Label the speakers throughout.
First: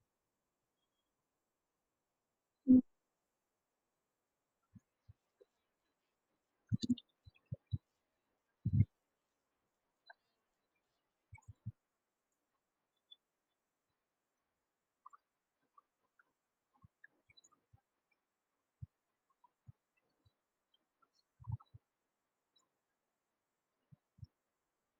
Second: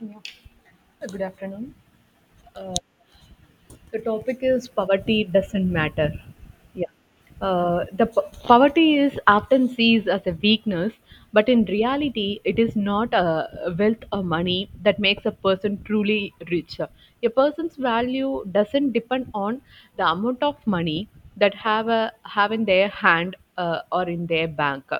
Speaker 1: Yeah. Good afternoon. The topic is poverty doesn't matter. Yeah. Poverty is often seen as a weakness, but in reality, it is not a wealth or money that makes a person truly rich. A person's value doesn't depend on the amount of money that have in their hand, or in their bank.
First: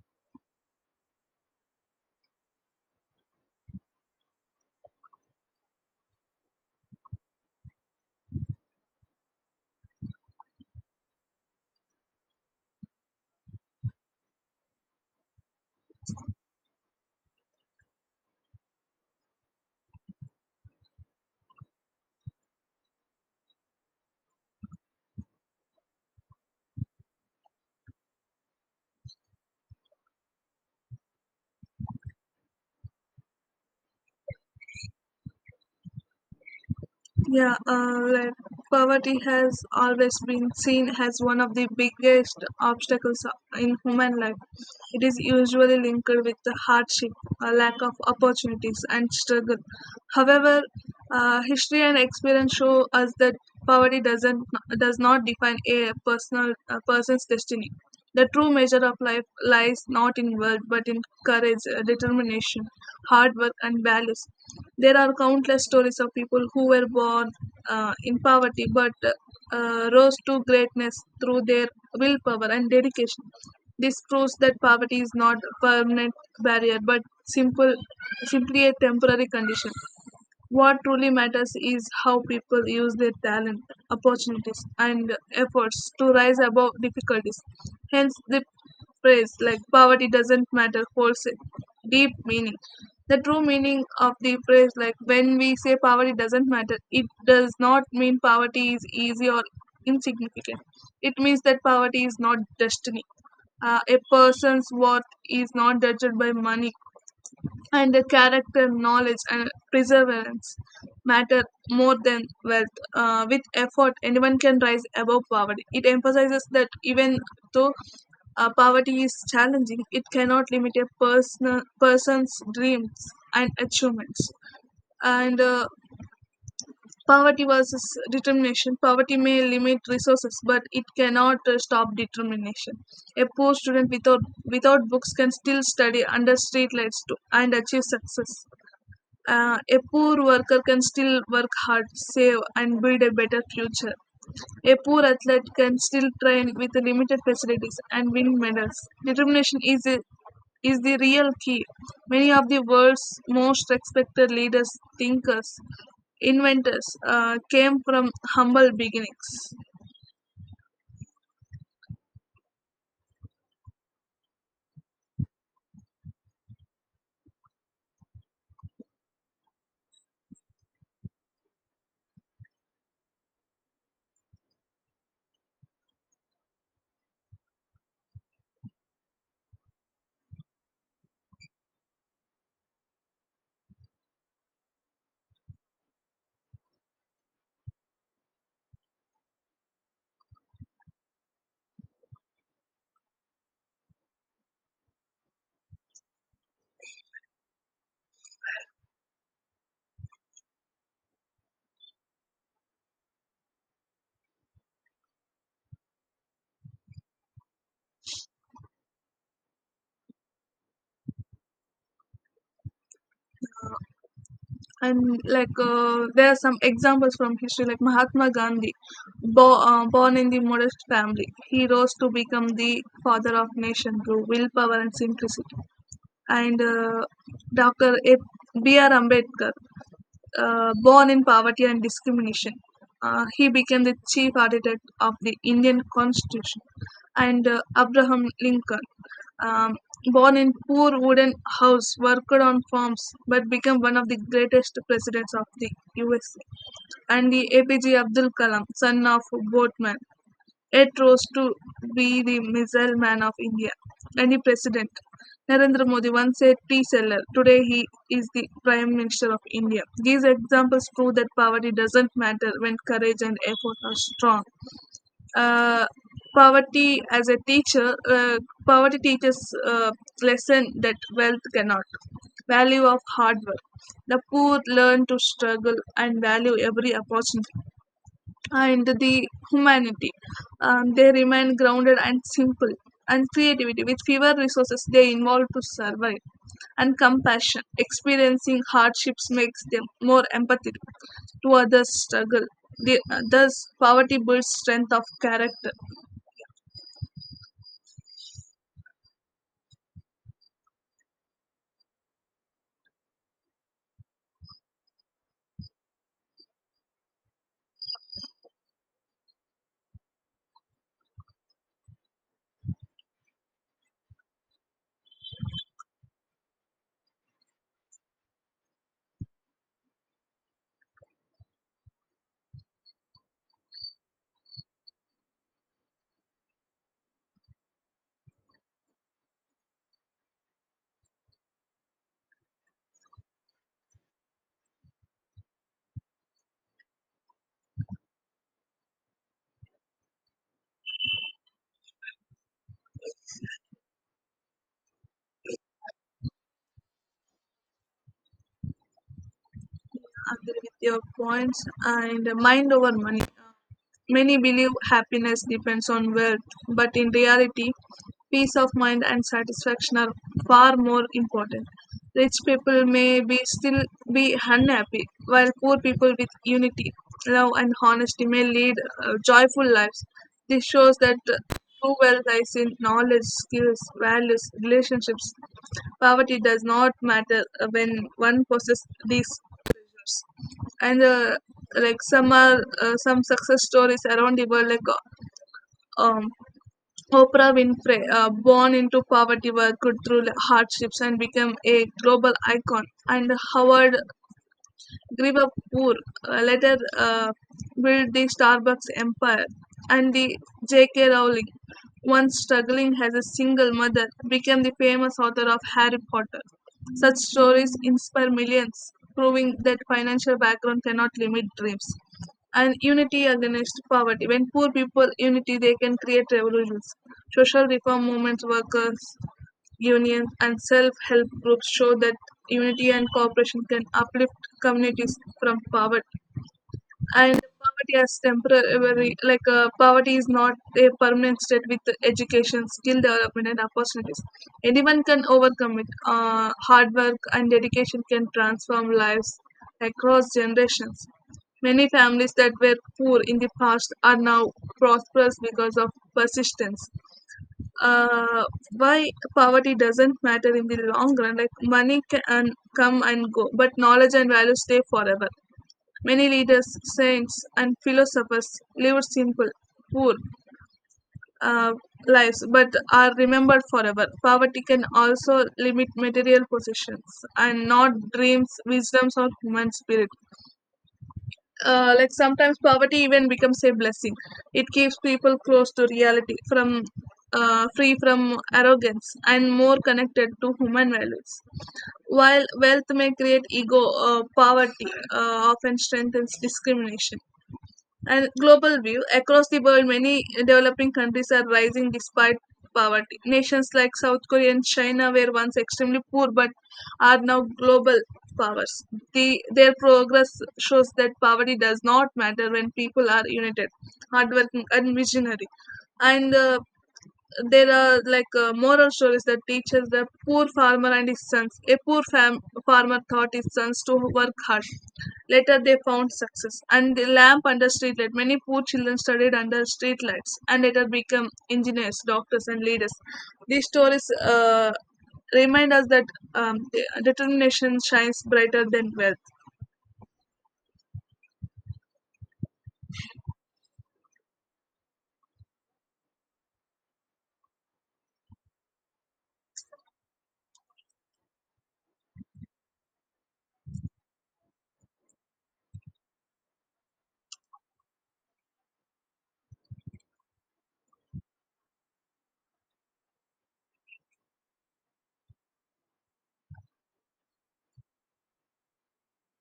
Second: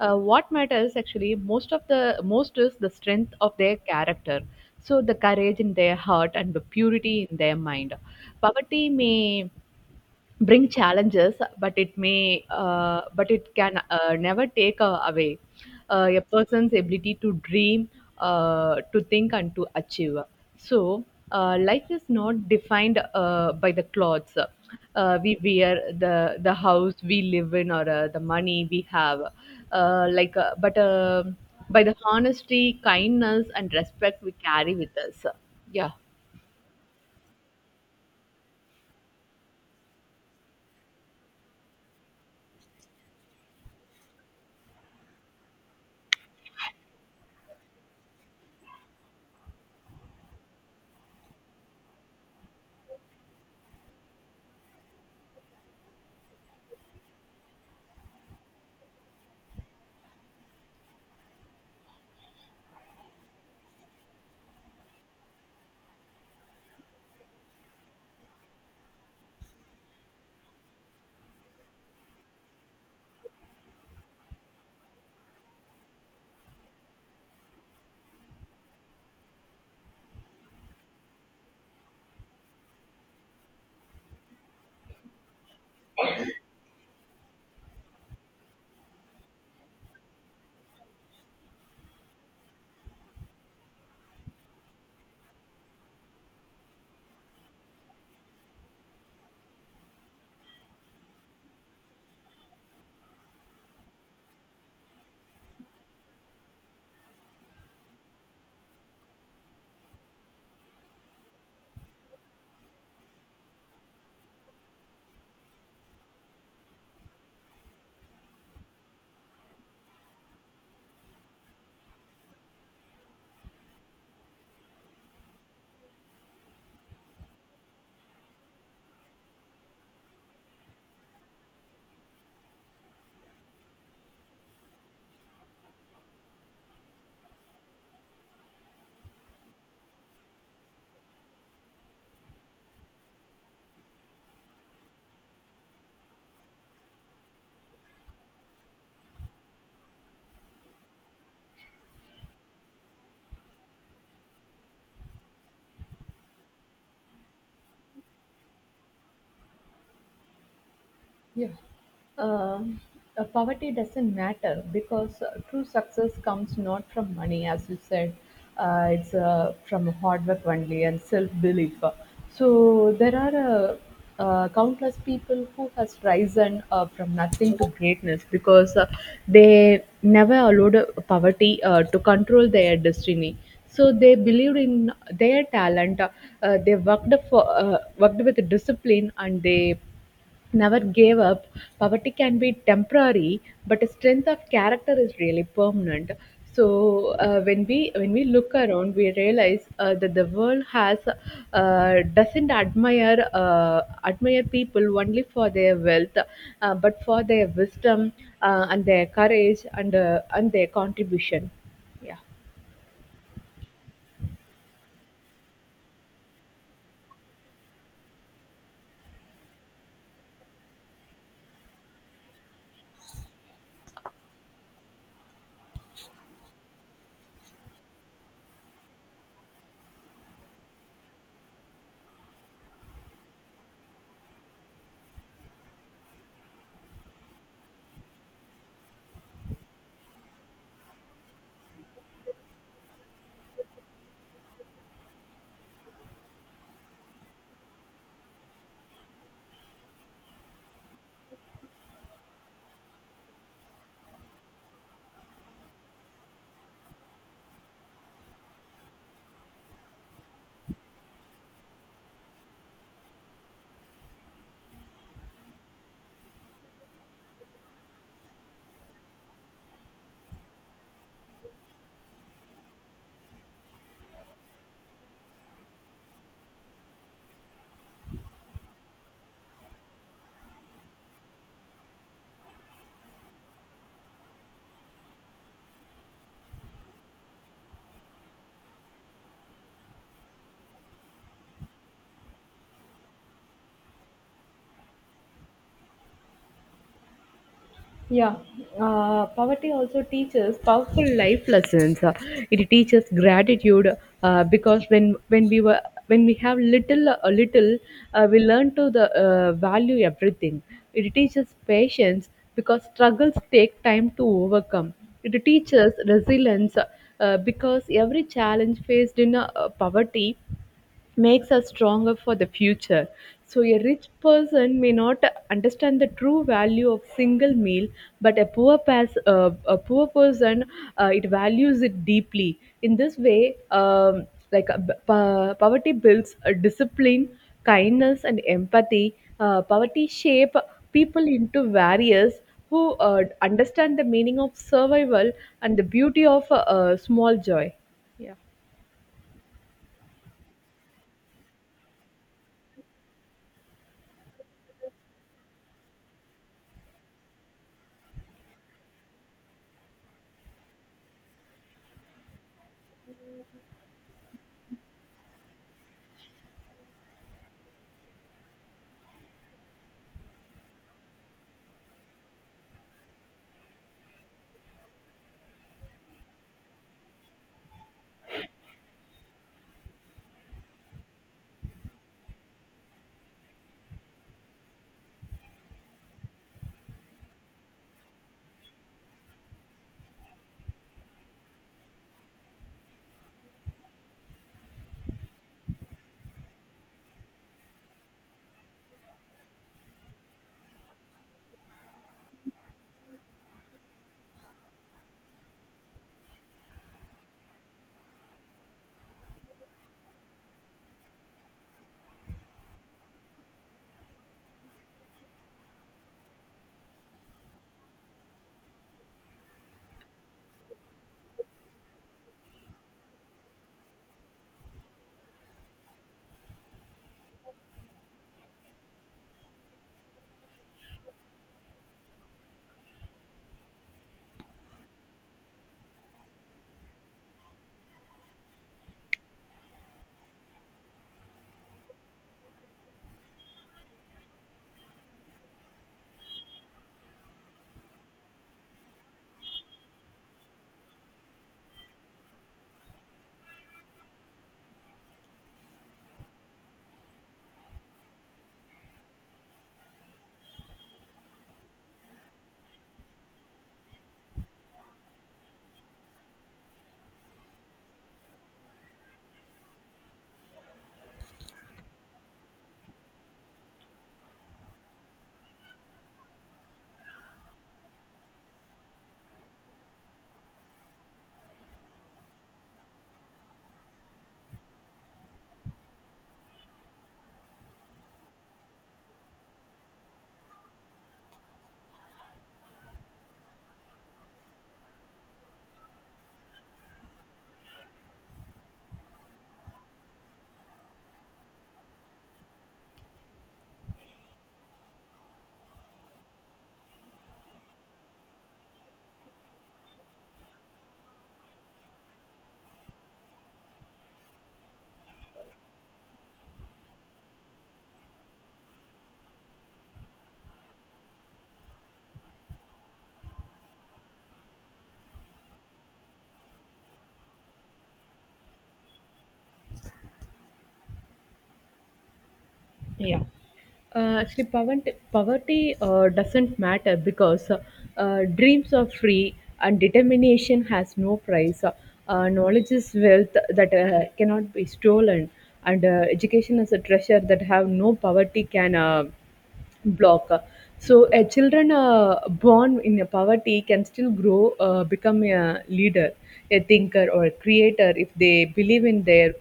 Speaker 1: What matters actually most of the most is the strength of their character. So the courage in their heart and the purity in their mind. Poverty may bring challenges, but it may but it can never take away a person's ability to dream, to think, and to achieve. So life is not defined by the clothes we wear, the house we live in, or the money we have, but by the honesty, kindness, and respect we carry with us. Yeah.
Speaker 2: Yeah, poverty has always been seen as one of the biggest obstacles in human life. It is usually linked with the hardship, a lack of opportunities, and struggle. However, history and experience show us that Poverty doesn't does not define a personal a person's destiny. The true measure of life lies not in wealth but in courage, determination, hard work, and values. There are countless stories of people who were born in poverty but rose to greatness through their willpower and dedication. This proves that poverty is not a permanent barrier but simple, simply a temporary condition. What truly matters is how people use their talent, opportunities, and efforts to rise above difficulties. Hence, the phrase like poverty doesn't matter holds a deep meaning. The true meaning of the phrase, like when we say poverty doesn't matter, it does not mean poverty is easy or insignificant. It means that poverty is not destiny. A person's worth is not judged by money and the character, knowledge, and perseverance matter more than wealth. With effort, anyone can rise above poverty. It emphasizes that even though poverty is challenging, it cannot limit a person person's dreams and achievements. And poverty versus determination. Poverty may limit resources, but it cannot stop determination. A poor student without books can still study under street lights and achieve success. A poor worker can still work hard, save, and build a better future. A poor athlete can still train with limited facilities and win medals. Determination is a, is the real key. Many of the world's most respected leaders, thinkers, inventors came from humble beginnings.
Speaker 1: Yeah. Um, Poverty doesn't matter because true success comes not from money, as you said. It's from hard work only and self-belief. So there are Countless people who has risen from nothing to greatness because they never allowed poverty to control their destiny. So they believed in their talent. They worked with discipline, and they never gave up. Poverty can be temporary, but a strength of character is really permanent. So when we look around, we realize that the world has doesn't admire people only for their wealth, but for their wisdom, and their courage, and their contribution. Yeah.
Speaker 2: And there are some examples from history like Mahatma Gandhi. Born in the modest family, he rose to become the father of nation through willpower and simplicity. And dr A- B.R. Ambedkar, born in poverty and discrimination. He became the chief architect of the Indian Constitution. And Abraham Lincoln, um, born in poor wooden house, worked on farms, but became one of the greatest presidents of the USA. And the APJ Abdul Kalam, son of boatman, yet rose to be the missile man of India. And the president, Narendra Modi, once a tea seller. Today he is the prime minister of India. These examples prove that poverty doesn't matter when courage and effort are strong. Uh, poverty as a teacher. Poverty teaches uh, lesson that wealth cannot. Value of hard work. The poor learn to struggle and value every opportunity, and the humanity. They remain grounded and simple, and creativity with fewer resources they involve to survive, and compassion experiencing hardships makes them more empathetic to others struggle. Thus poverty builds strength of character.
Speaker 1: Yeah, poverty also teaches powerful life lessons. It teaches gratitude because when we have little, we learn to the value everything. It teaches patience because struggles take time to overcome. It teaches resilience because every challenge faced in poverty makes us stronger for the future. So, a rich person may not understand the true value of single meal, but a poor person, it values it deeply. In this way, poverty builds a discipline, kindness, and empathy. Poverty shape people into warriors who understand the meaning of survival and the beauty of small joy. Yeah.
Speaker 2: Agree with your points, and mind over money. Many believe happiness depends on wealth, but in reality, peace of mind and satisfaction are far more important. Rich people may be unhappy, while poor people with unity, love, and honesty may lead joyful lives. This shows that true wealth lies in knowledge, skills, values, relationships. Poverty does not matter when one possesses these. And some success stories around the world, um, Oprah Winfrey, born into poverty, worked through hardships and became a global icon. And Howard grew up poor, later built the Starbucks empire. And the J.K. Rowling, once struggling as a single mother, became the famous author of Harry Potter. Such stories inspire millions, proving that financial background cannot limit dreams. And unity against poverty. When poor people unity, they can create revolutions. Social reform movements, workers, unions, and self-help groups show that unity and cooperation can uplift communities from poverty. And poverty as temporary. Poverty is not a permanent state with education, skill development, and opportunities. Anyone can overcome it. Hard work and dedication can transform lives across generations. Many families that were poor in the past are now prosperous because of persistence. uh, why poverty doesn't matter in the long run. Like money can come and go, but knowledge and values stay forever. Many leaders, saints, and philosophers lived simple, poor uh, lives, but are remembered forever. Poverty can also limit material possessions and not dreams, wisdoms, or human spirit. Sometimes poverty even becomes a blessing. It keeps people close to reality, from free from arrogance and more connected to human values, while wealth may create ego. Poverty often strengthens discrimination. And global view across the world, many developing countries are rising despite poverty. Nations like South Korea and China were once extremely poor but are now global powers. Their progress shows that poverty does not matter when people are united, hardworking, and visionary. And there are moral stories that teaches the poor farmer and his sons. A farmer taught his sons to work hard. Later, they found success. And the lamp under street light. Many poor children studied under street lights and later become engineers, doctors, and leaders. These stories remind us that um, determination shines brighter than wealth.
Speaker 1: Yeah. Actually, poverty doesn't matter because dreams are free and determination has no price. Knowledge is wealth that cannot be stolen, and education is a treasure that have no poverty can. Block. So, a children born in a poverty can still grow, become a leader, a thinker, or a creator if they believe in their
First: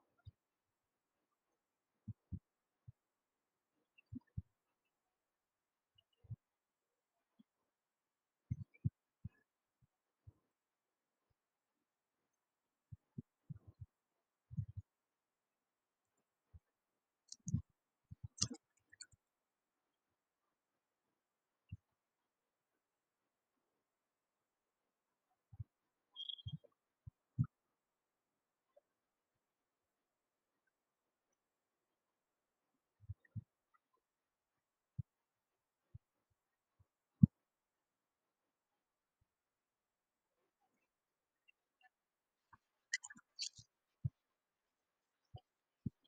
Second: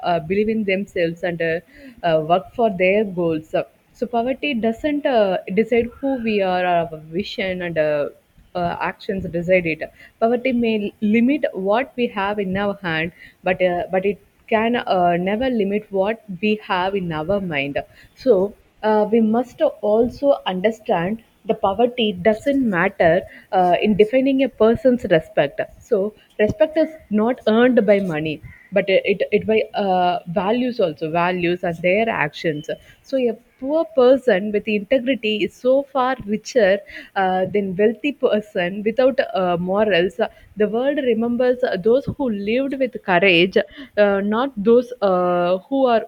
Speaker 1: believe in themselves and work for their goals. So poverty doesn't decide who we are; our vision and actions decide it. Poverty may limit what we have in our hand, but it can never limit what we have in our mind. So we must also understand the poverty doesn't matter in defining a person's respect. So respect is not earned by money, but it by values also values and their actions. So a poor person with integrity is so far richer than wealthy person without morals. The world remembers those who lived with courage, not those who are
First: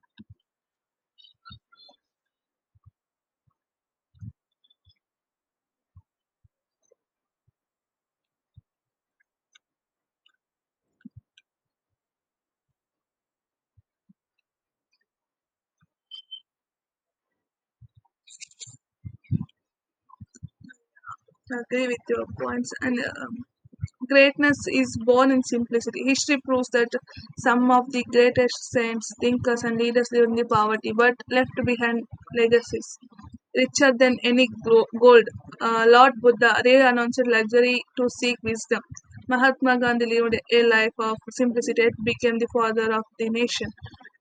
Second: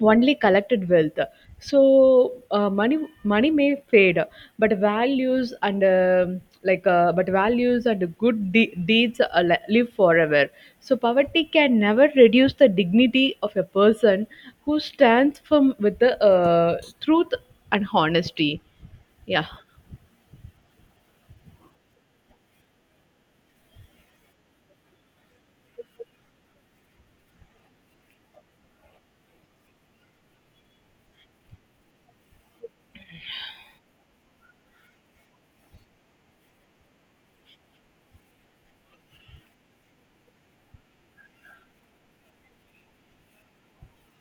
Speaker 1: only collected wealth. So money money may fade, but values and good deeds are live forever. So poverty can never reduce the dignity of a person who stands firm with the truth and honesty. Yeah.
Speaker 2: I agree with your points, and greatness is born in simplicity. History proves that some of the greatest saints, thinkers, and leaders lived in the poverty but left behind legacies richer than any gold. Lord Buddha rarely announced luxury to seek wisdom. Mahatma Gandhi lived a life of simplicity and became the father of the nation.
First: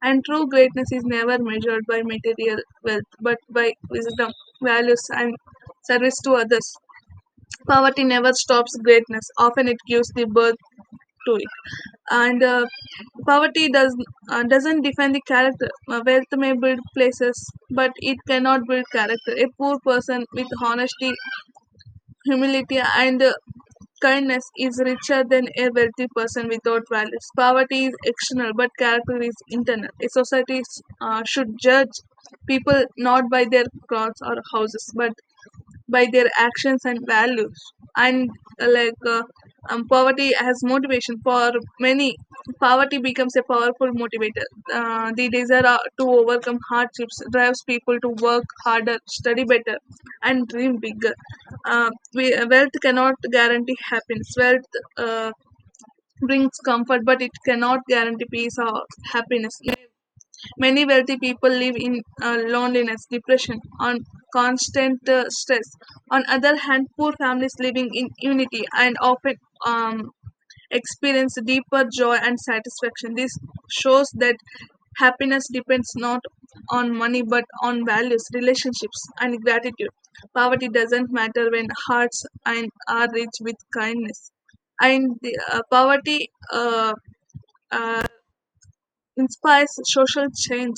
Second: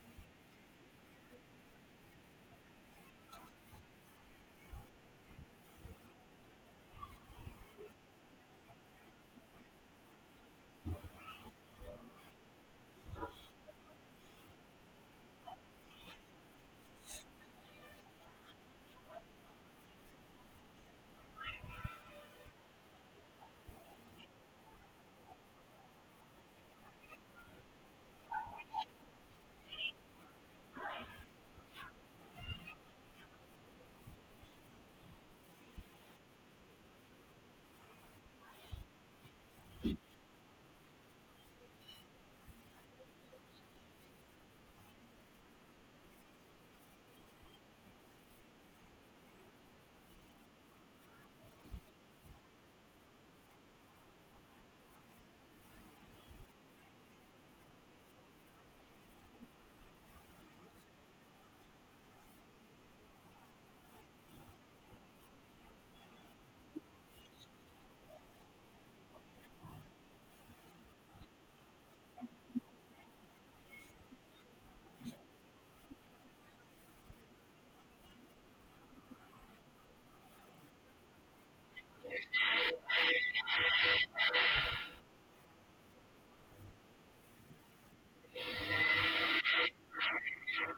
Speaker 2: And true greatness is never measured by material wealth but by wisdom, values, and service to others. Poverty never stops greatness; often it gives the birth to it. And poverty does doesn't define the character. Wealth may build places but it cannot build character. A poor person with honesty, humility, and kindness is richer than a wealthy person without values. Poverty is external but character is internal. A society should judge people not by their clothes or houses but by their actions and values. And uh, like uh, poverty as motivation for many. Poverty becomes a powerful motivator. The desire to overcome hardships drives people to work harder, study better, and dream bigger. Wealth cannot guarantee happiness. Wealth brings comfort but it cannot guarantee peace or happiness. Many wealthy people live in loneliness, depression, and constant stress. On other hand, poor families living in unity and often um, experience deeper joy and satisfaction. This shows that happiness depends not on money but on values, relationships, and gratitude. Poverty doesn't matter when hearts and are rich with kindness. Poverty uh, uh, inspires social change.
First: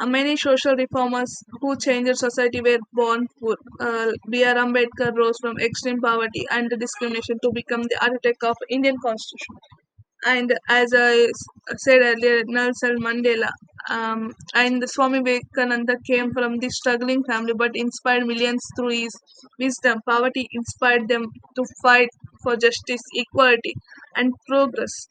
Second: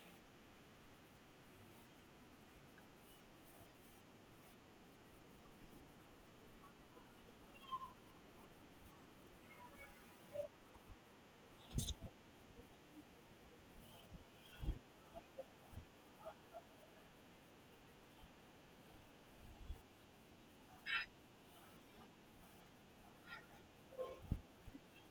Speaker 2: Many social reformers who changed society were born poor. B.R. Ambedkar rose from extreme poverty and discrimination to become the architect of Indian Constitution. And as said earlier, Nelson Mandela, and the Swami Vivekananda came from this struggling family but inspired millions through his wisdom. Poverty inspired them to fight for justice, equality, and progress.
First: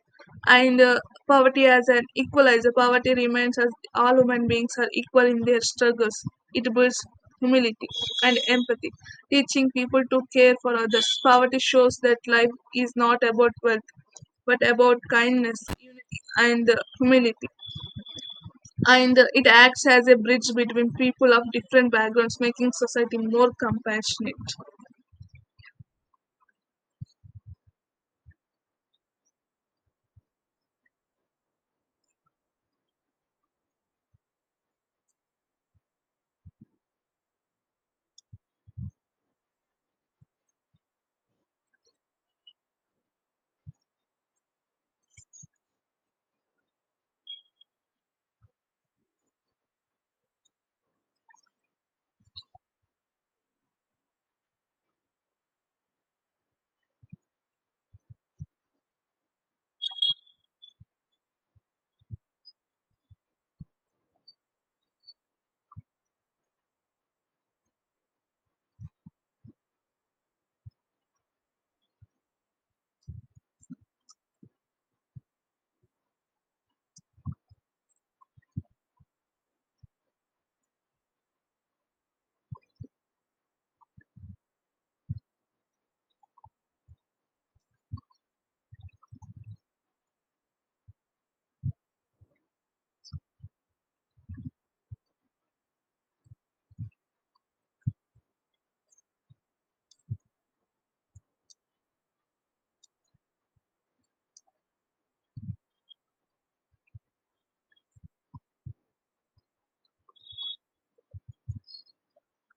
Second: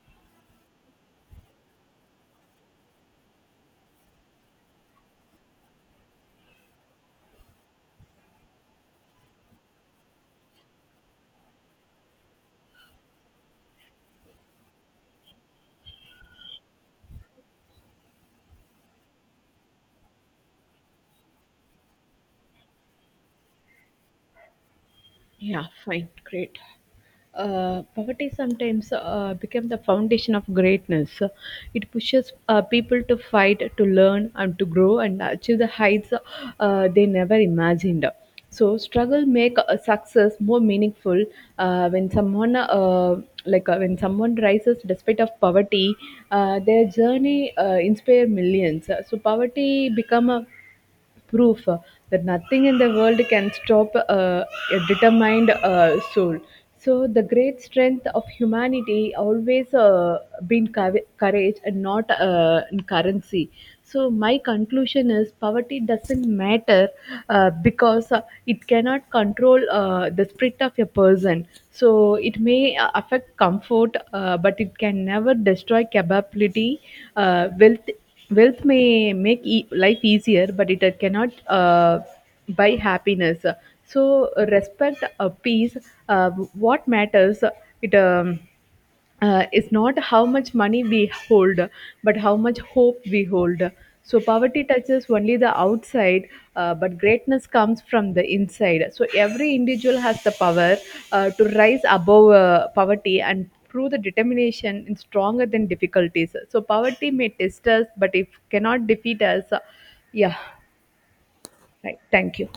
Speaker 2: And poverty as an equalizer. Poverty remains as all human beings are equal in their struggles. It builds humility and empathy, teaching people to care for others. Poverty shows that life is not about wealth but about kindness and humility. And it acts as a bridge between people of different backgrounds, making society more compassionate.
Speaker 1: Yeah, fine, great. Poverty sometimes becomes the foundation of greatness. It pushes people to fight, to learn, and to grow, and achieve the heights they never imagined. So struggle make success more meaningful. When someone rises despite of poverty, their journey inspire millions. So poverty become a proof that nothing in the world can stop a determined soul. So the great strength of humanity always been courage and not in currency. So my conclusion is poverty doesn't matter because it cannot control the spirit of a person. So it may affect comfort, but it can never destroy capability. Wealth Wealth may make life easier, but it cannot buy happiness. So, respect, peace. Uh, what matters? It is not how much money we hold, but how much hope we hold. So, poverty touches only the outside, but greatness comes from the inside. So, every individual has the power to rise above poverty and prove the determination is stronger than difficulties. So, poverty may test us, but it cannot defeat us. Yeah, right. Thank you.